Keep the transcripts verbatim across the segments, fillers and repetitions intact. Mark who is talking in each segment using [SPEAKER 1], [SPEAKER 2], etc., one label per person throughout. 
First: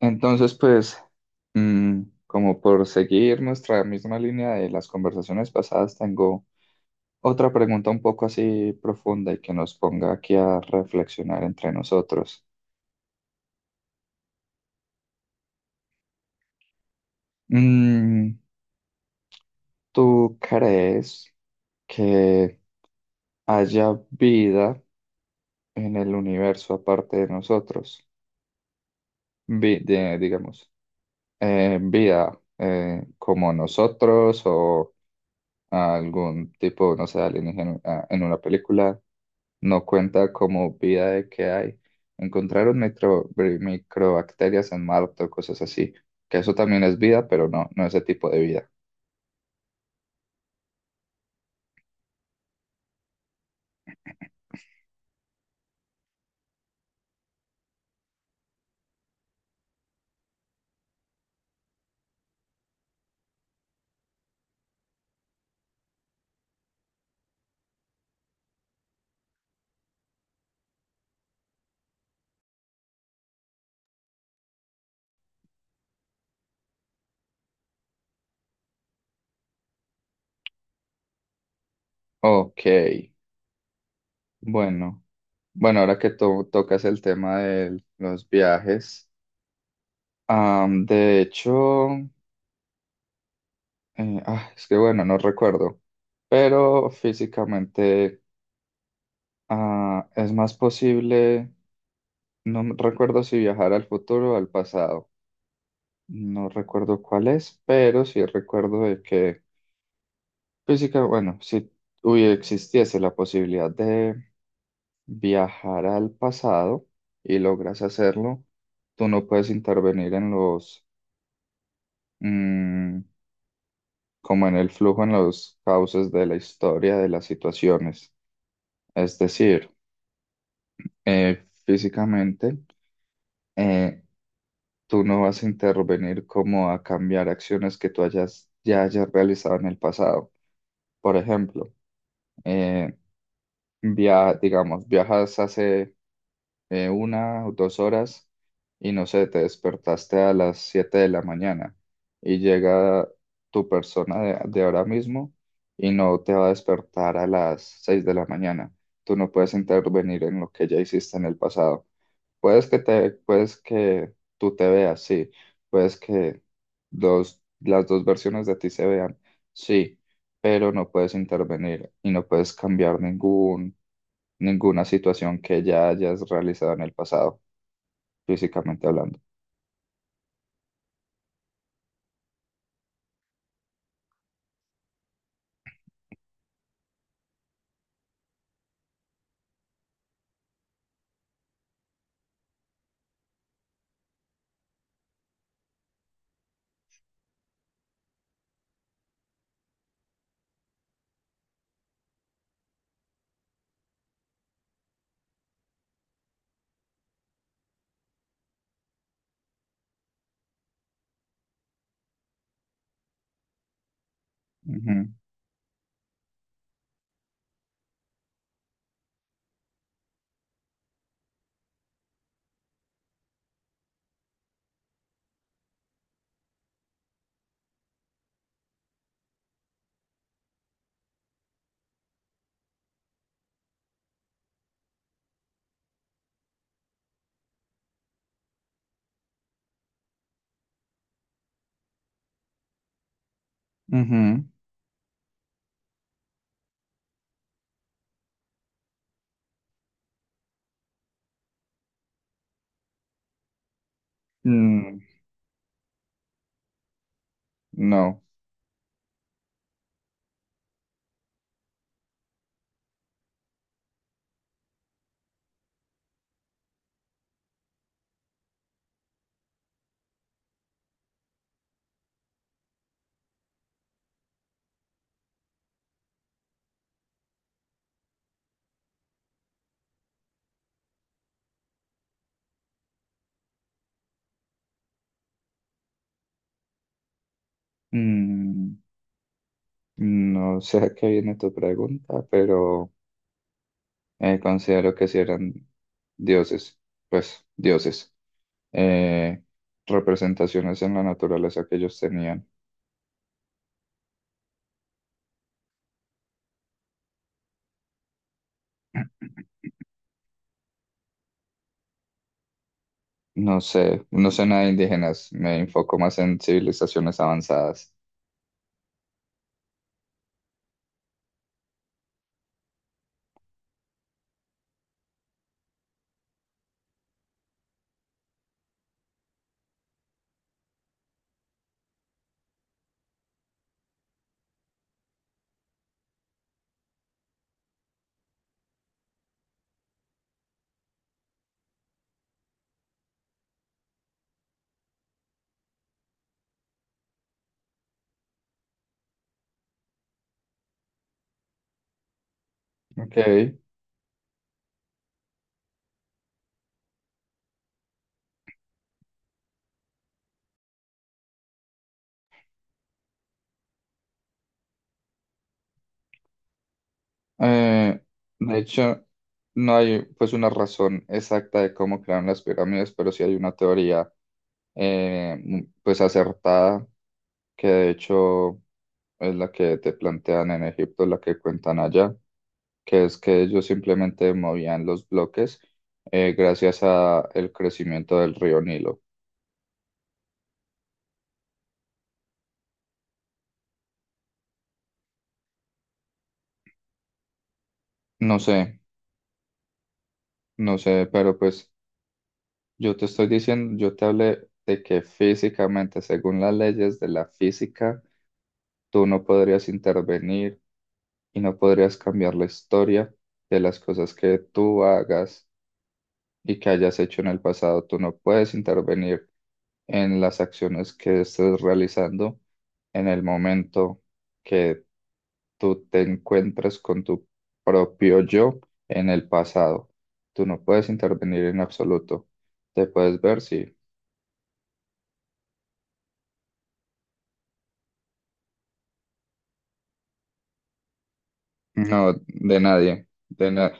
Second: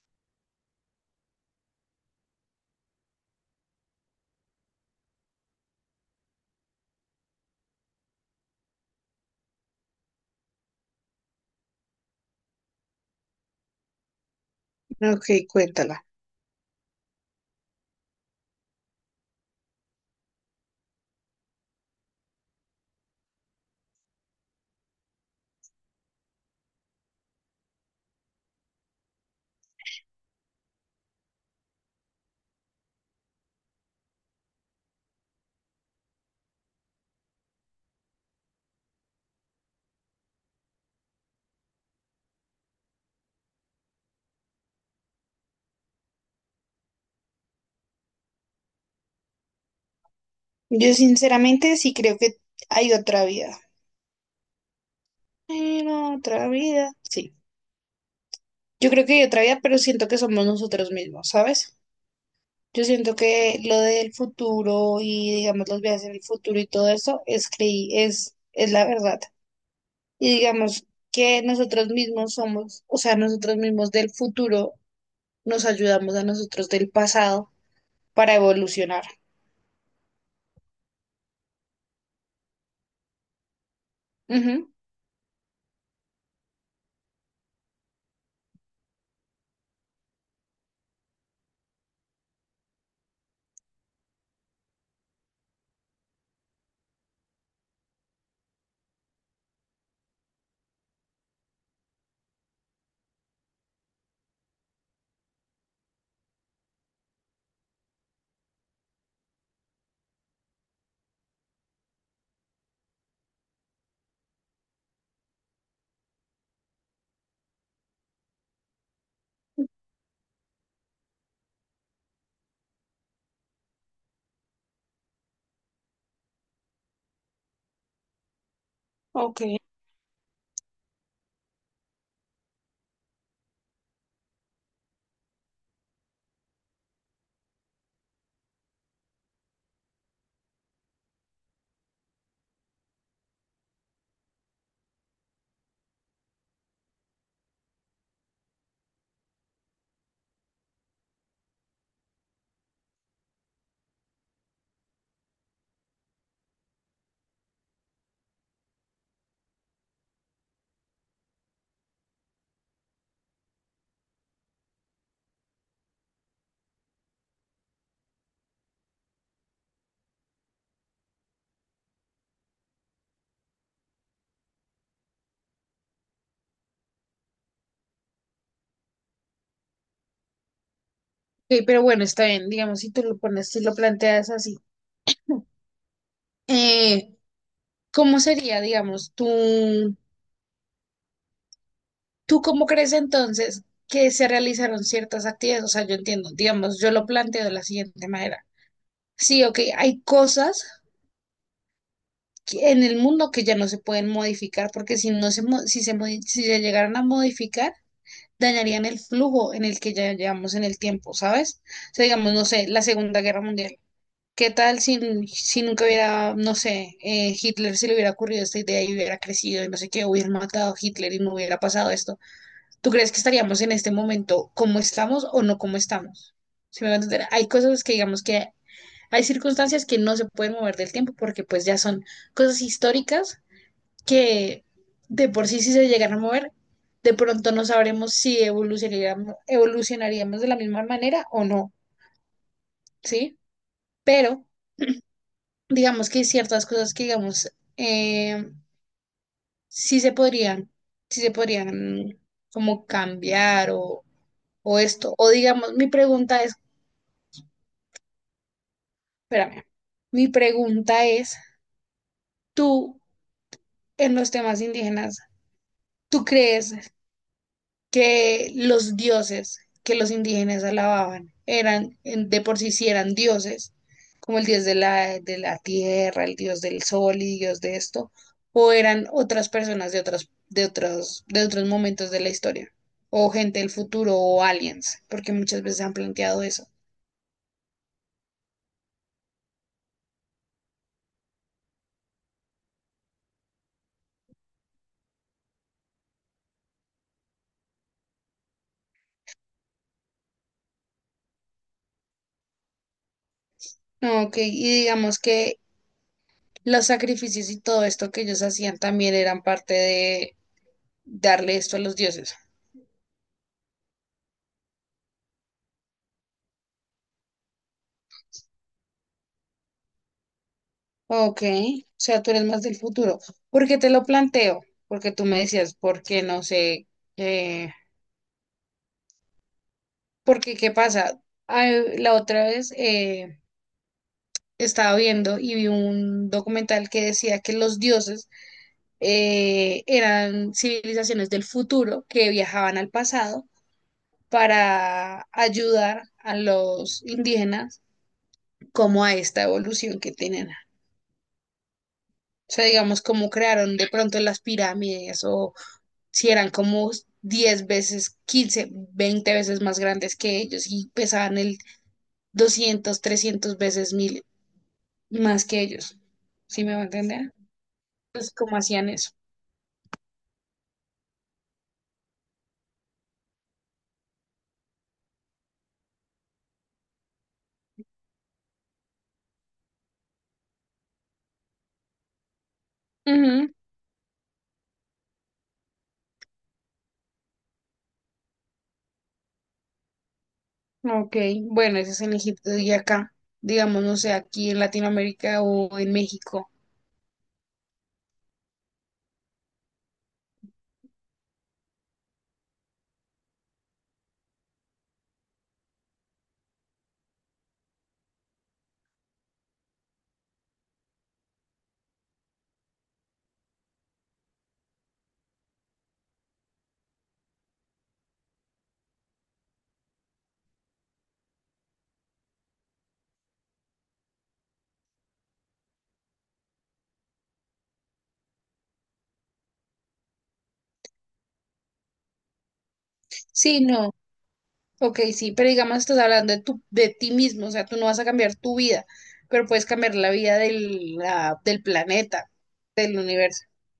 [SPEAKER 1] Entonces, pues, mm, como por seguir nuestra misma línea de las conversaciones pasadas, tengo otra pregunta un poco así profunda y que nos ponga aquí a reflexionar entre nosotros.
[SPEAKER 2] Ok, cuéntala.
[SPEAKER 1] Mm, ¿Tú crees que haya vida en el universo aparte de nosotros? Vi- de- digamos, eh, vida eh, como nosotros o a algún tipo, no sé, alienígena a- en una película, no cuenta como vida de que hay. Encontraron micro, bri- microbacterias en Marte o cosas así, que eso también es vida, pero no, no ese tipo de vida.
[SPEAKER 2] Yo sinceramente sí creo que hay otra vida. Hay otra vida. Sí. Yo creo que hay otra vida, pero siento que somos nosotros mismos, ¿sabes? Yo siento que lo del futuro y, digamos, los viajes en el futuro y todo eso es creí, es, es la verdad. Y digamos que nosotros mismos somos, o sea, nosotros mismos del futuro nos ayudamos a nosotros del pasado para evolucionar.
[SPEAKER 1] Ok,
[SPEAKER 2] Ujú.
[SPEAKER 1] bueno. Bueno, ahora que to- tocas el tema de los viajes, am, de hecho, eh, ah, es que bueno, no recuerdo, pero físicamente ah, es más posible. No me recuerdo si viajar al futuro o al pasado. No recuerdo cuál es, pero sí recuerdo de que física, bueno, si hubiera existiese la posibilidad de viajar al pasado y logras hacerlo, tú no puedes intervenir en los, mm, como en el flujo, en los cauces de la historia, de las situaciones. Es
[SPEAKER 2] Ok.
[SPEAKER 1] decir, eh, físicamente, eh, tú no vas a intervenir como a cambiar acciones que tú hayas, ya hayas realizado en el pasado. Por ejemplo, eh, via- digamos, viajas hace eh, una o dos horas y no sé, te despertaste a las siete de la mañana y llega tu persona de, de ahora mismo y no te va a despertar a las seis de la mañana. Tú no puedes intervenir en lo que ya hiciste en el pasado. Puedes que te, puedes que tú te veas, sí. Puedes que dos, las dos versiones de ti se vean, sí. Pero no puedes intervenir y no puedes cambiar ningún, ninguna situación que ya hayas realizado en el pasado, físicamente hablando.
[SPEAKER 2] Ok, pero bueno, está bien, digamos, si tú lo pones, si lo planteas así. Eh, ¿Cómo sería, digamos, tú, tú cómo crees entonces que se realizaron ciertas actividades? O sea, yo entiendo, digamos, yo lo planteo de la siguiente manera. Sí, ok, hay cosas que- en el mundo que ya no se pueden modificar porque si no se, mo- si se, modi- si se llegaran a modificar, dañarían el flujo en el que ya llevamos en el tiempo, ¿sabes? O sea, digamos, no sé, la Segunda Guerra Mundial. ¿Qué tal
[SPEAKER 1] Ujú,
[SPEAKER 2] si, si nunca hubiera, no sé, eh, Hitler se le hubiera ocurrido esta idea y hubiera crecido y no sé qué, hubieran matado a Hitler y no hubiera pasado esto? ¿Tú crees que estaríamos en este momento como estamos o no como estamos? Si me va a entender, hay cosas que digamos que hay circunstancias que no se pueden mover del tiempo porque pues ya son cosas históricas que de por sí si se llegan a mover, de pronto no sabremos si evolucionaríamos, evolucionaríamos de la misma manera o no, ¿sí? Pero
[SPEAKER 1] ujú.
[SPEAKER 2] digamos que hay ciertas cosas que, digamos, eh, sí se podrían, sí se podrían como cambiar o, o
[SPEAKER 1] Mm,
[SPEAKER 2] esto. O digamos, mi pregunta es,
[SPEAKER 1] no.
[SPEAKER 2] espérame, mi pregunta es, tú en los temas indígenas, ¿tú crees que los dioses que los indígenas alababan eran en- de por sí sí eran dioses, como el dios de la, de la tierra, el dios del sol y dios de esto, o eran otras personas de otras, de otros, de otros momentos de la historia, o gente del futuro, o aliens, porque muchas veces han planteado eso.
[SPEAKER 1] Mm, no sé a qué viene tu pregunta, pero eh, considero que si eran dioses, pues dioses. eh, Representaciones en la naturaleza que ellos tenían.
[SPEAKER 2] No, ok, y digamos que los sacrificios y todo esto que ellos hacían también eran parte de darle esto a los dioses.
[SPEAKER 1] No sé, no sé nada de indígenas, me enfoco más en civilizaciones avanzadas.
[SPEAKER 2] Ok, o sea, tú eres más del futuro. ¿Por qué te lo planteo? Porque tú me decías, porque no sé, eh, porque qué pasa. Ay, la otra vez eh, estaba viendo y vi un documental que decía que los dioses eh, eran civilizaciones del futuro que viajaban al pasado para ayudar a los indígenas como a esta evolución que tienen. O sea, digamos,
[SPEAKER 1] Ok.
[SPEAKER 2] cómo
[SPEAKER 1] Eh,
[SPEAKER 2] crearon de pronto las pirámides o si eran como diez veces, quince veinte veces más grandes que ellos y pesaban el doscientos trescientos veces mil más que ellos. ¿Sí me va a entender? Pues cómo
[SPEAKER 1] de
[SPEAKER 2] hacían
[SPEAKER 1] hecho,
[SPEAKER 2] eso.
[SPEAKER 1] no hay pues una razón exacta de cómo crearon las pirámides, pero sí hay una teoría eh, m- pues acertada que de hecho es la que te plantean en Egipto, la que cuentan allá, que es que
[SPEAKER 2] Ujú.
[SPEAKER 1] ellos simplemente movían los bloques eh, gracias a el crecimiento del río Nilo.
[SPEAKER 2] Ok, bueno, eso es en Egipto y acá, digamos, no sé, aquí en Latinoamérica o en México.
[SPEAKER 1] No sé, no sé, pero pues yo te estoy diciendo, yo te hablé de que físicamente, según las leyes de la física, tú no podrías intervenir y no podrías cambiar la historia de las cosas que tú hagas, y que hayas hecho en el pasado. Tú no puedes intervenir en las acciones que estés realizando en el momento que tú te encuentras con tu propio yo en el pasado. Tú no puedes intervenir en absoluto. Te puedes ver,
[SPEAKER 2] Sí,
[SPEAKER 1] sí.
[SPEAKER 2] no, ok, sí, pero digamos, estás hablando de, tu, de ti mismo, o sea, tú no vas a cambiar tu vida, pero puedes cambiar la vida del, la- del
[SPEAKER 1] No,
[SPEAKER 2] planeta,
[SPEAKER 1] de
[SPEAKER 2] del
[SPEAKER 1] nadie.
[SPEAKER 2] universo.
[SPEAKER 1] De na-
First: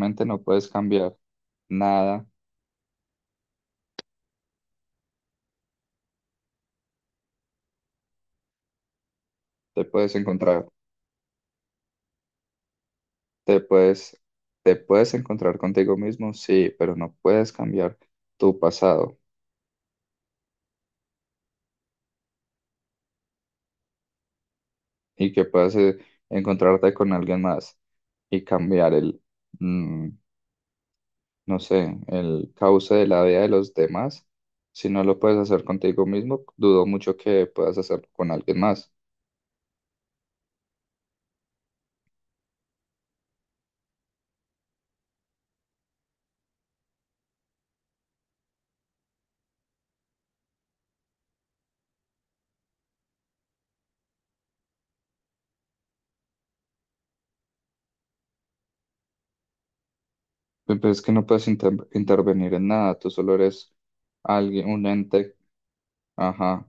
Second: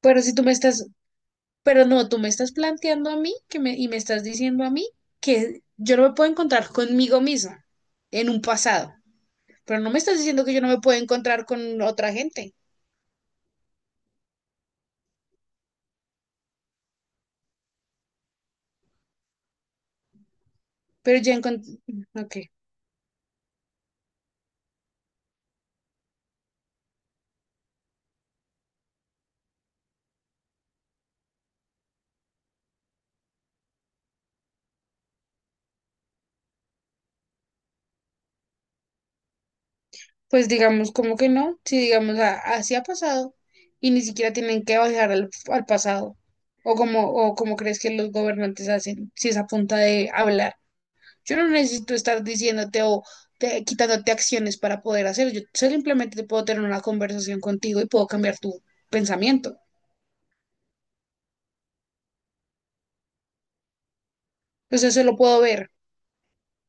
[SPEAKER 2] Pero si
[SPEAKER 1] no
[SPEAKER 2] tú me
[SPEAKER 1] puedes
[SPEAKER 2] estás
[SPEAKER 1] cambiar
[SPEAKER 2] Pero no, tú
[SPEAKER 1] nada.
[SPEAKER 2] me estás planteando a mí que me, y me estás diciendo a mí que yo no me puedo encontrar conmigo misma en un pasado, pero
[SPEAKER 1] Te
[SPEAKER 2] no me
[SPEAKER 1] puedes
[SPEAKER 2] estás diciendo que yo
[SPEAKER 1] encontrar.
[SPEAKER 2] no me puedo encontrar con otra gente,
[SPEAKER 1] Te puedes, te puedes encontrar contigo mismo, sí, pero no puedes cambiar tu pasado.
[SPEAKER 2] pero ya encontré, ok,
[SPEAKER 1] Y que puedas eh, encontrarte con alguien más y cambiar el, mm, no sé, el cauce de la vida de los demás. Si no lo puedes hacer contigo mismo, dudo mucho que puedas hacerlo con alguien más.
[SPEAKER 2] pues digamos como que no, si digamos a- así ha pasado y ni siquiera tienen que bajar al, al pasado, o como, o como crees que los gobernantes hacen, si es a punta de hablar. Yo no necesito estar diciéndote o te- quitándote acciones para poder hacer. Yo simplemente puedo tener una conversación contigo y puedo cambiar tu pensamiento.
[SPEAKER 1] Pe- Pero es que no puedes inter- intervenir en nada, tú solo eres alguien, un
[SPEAKER 2] Entonces, eso lo
[SPEAKER 1] ente,
[SPEAKER 2] puedo ver.
[SPEAKER 1] ajá,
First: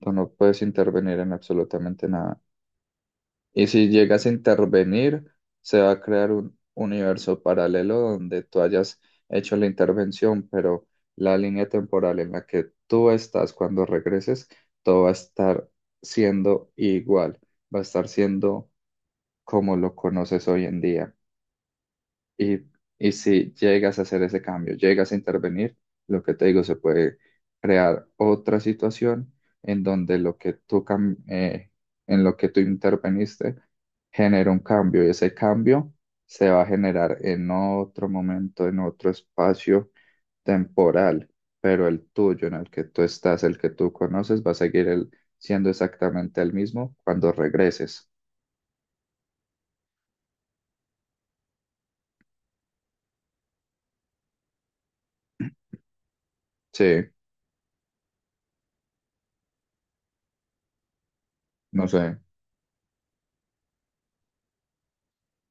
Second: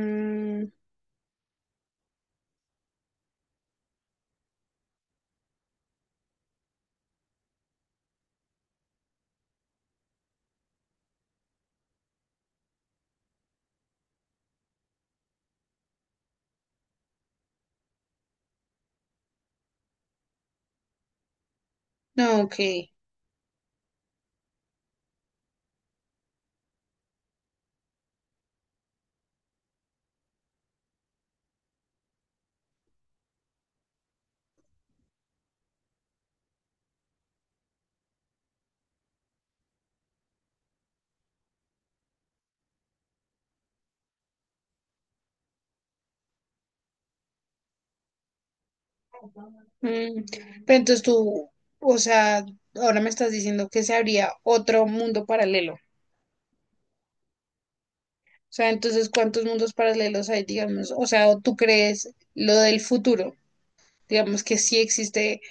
[SPEAKER 1] tú no puedes intervenir en absolutamente nada. Y si llegas a intervenir, se va a crear un universo paralelo donde tú hayas hecho la intervención, pero la línea temporal en la que tú estás cuando regreses, todo va a estar siendo igual, va a estar siendo como lo conoces hoy en día.
[SPEAKER 2] no, ok.
[SPEAKER 1] Y, y si llegas a hacer ese cambio, llegas a intervenir, lo que te digo, se puede crear otra situación en donde lo que tú, cam- eh, en lo que tú interveniste genera un cambio y ese cambio se va a generar en otro momento, en otro espacio temporal, pero el tuyo, en el que tú estás, el que tú conoces, va a seguir el- siendo exactamente el mismo cuando regreses.
[SPEAKER 2] Mm, pero entonces tú, o sea, ahora me estás diciendo que se habría otro mundo paralelo.
[SPEAKER 1] Sí,
[SPEAKER 2] O sea, entonces, ¿cuántos mundos paralelos hay, digamos? O sea, ¿o ¿tú
[SPEAKER 1] no sé,
[SPEAKER 2] crees lo del futuro? Digamos que sí existe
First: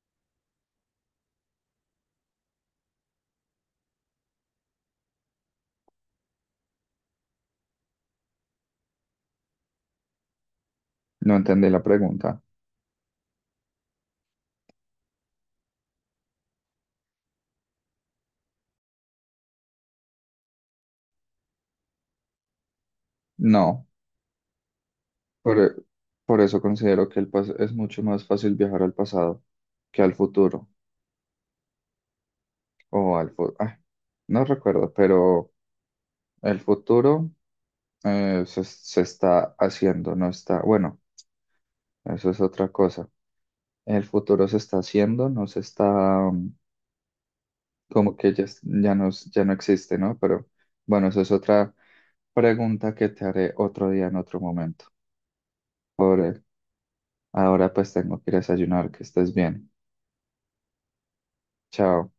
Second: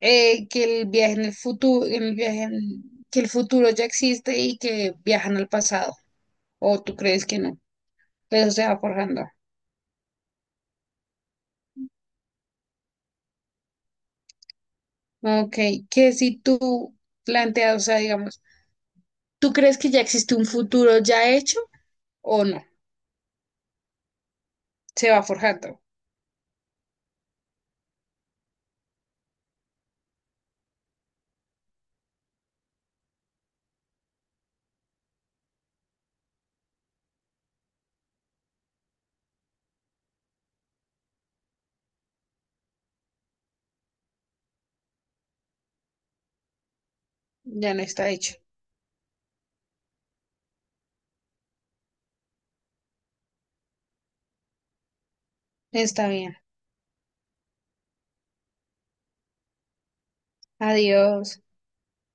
[SPEAKER 2] eh, que el viaje en el futuro, el viaje en- que el futuro ya existe y que viajan al pasado, o tú crees que no, eso se va forjando.
[SPEAKER 1] no entendí la pregunta.
[SPEAKER 2] Ok, que si tú planteas, o sea, digamos, ¿tú crees que ya existe un futuro ya hecho o no?
[SPEAKER 1] No.
[SPEAKER 2] Se va
[SPEAKER 1] Por, e-
[SPEAKER 2] forjando,
[SPEAKER 1] por eso considero que el pas- es mucho más fácil viajar al pasado que al futuro. O al fu- ah, no recuerdo, pero el futuro eh, se, se está haciendo, no está. Bueno, eso es otra cosa. El futuro se está haciendo, no se está mm,
[SPEAKER 2] ya no está
[SPEAKER 1] como que
[SPEAKER 2] hecho.
[SPEAKER 1] ya, es- ya no, es- ya no existe, ¿no? Pero bueno, eso es otra pregunta que te haré otro día en otro momento.
[SPEAKER 2] Está bien,
[SPEAKER 1] Por ahora pues tengo que ir a desayunar, que estés bien.
[SPEAKER 2] adiós.
[SPEAKER 1] Chao.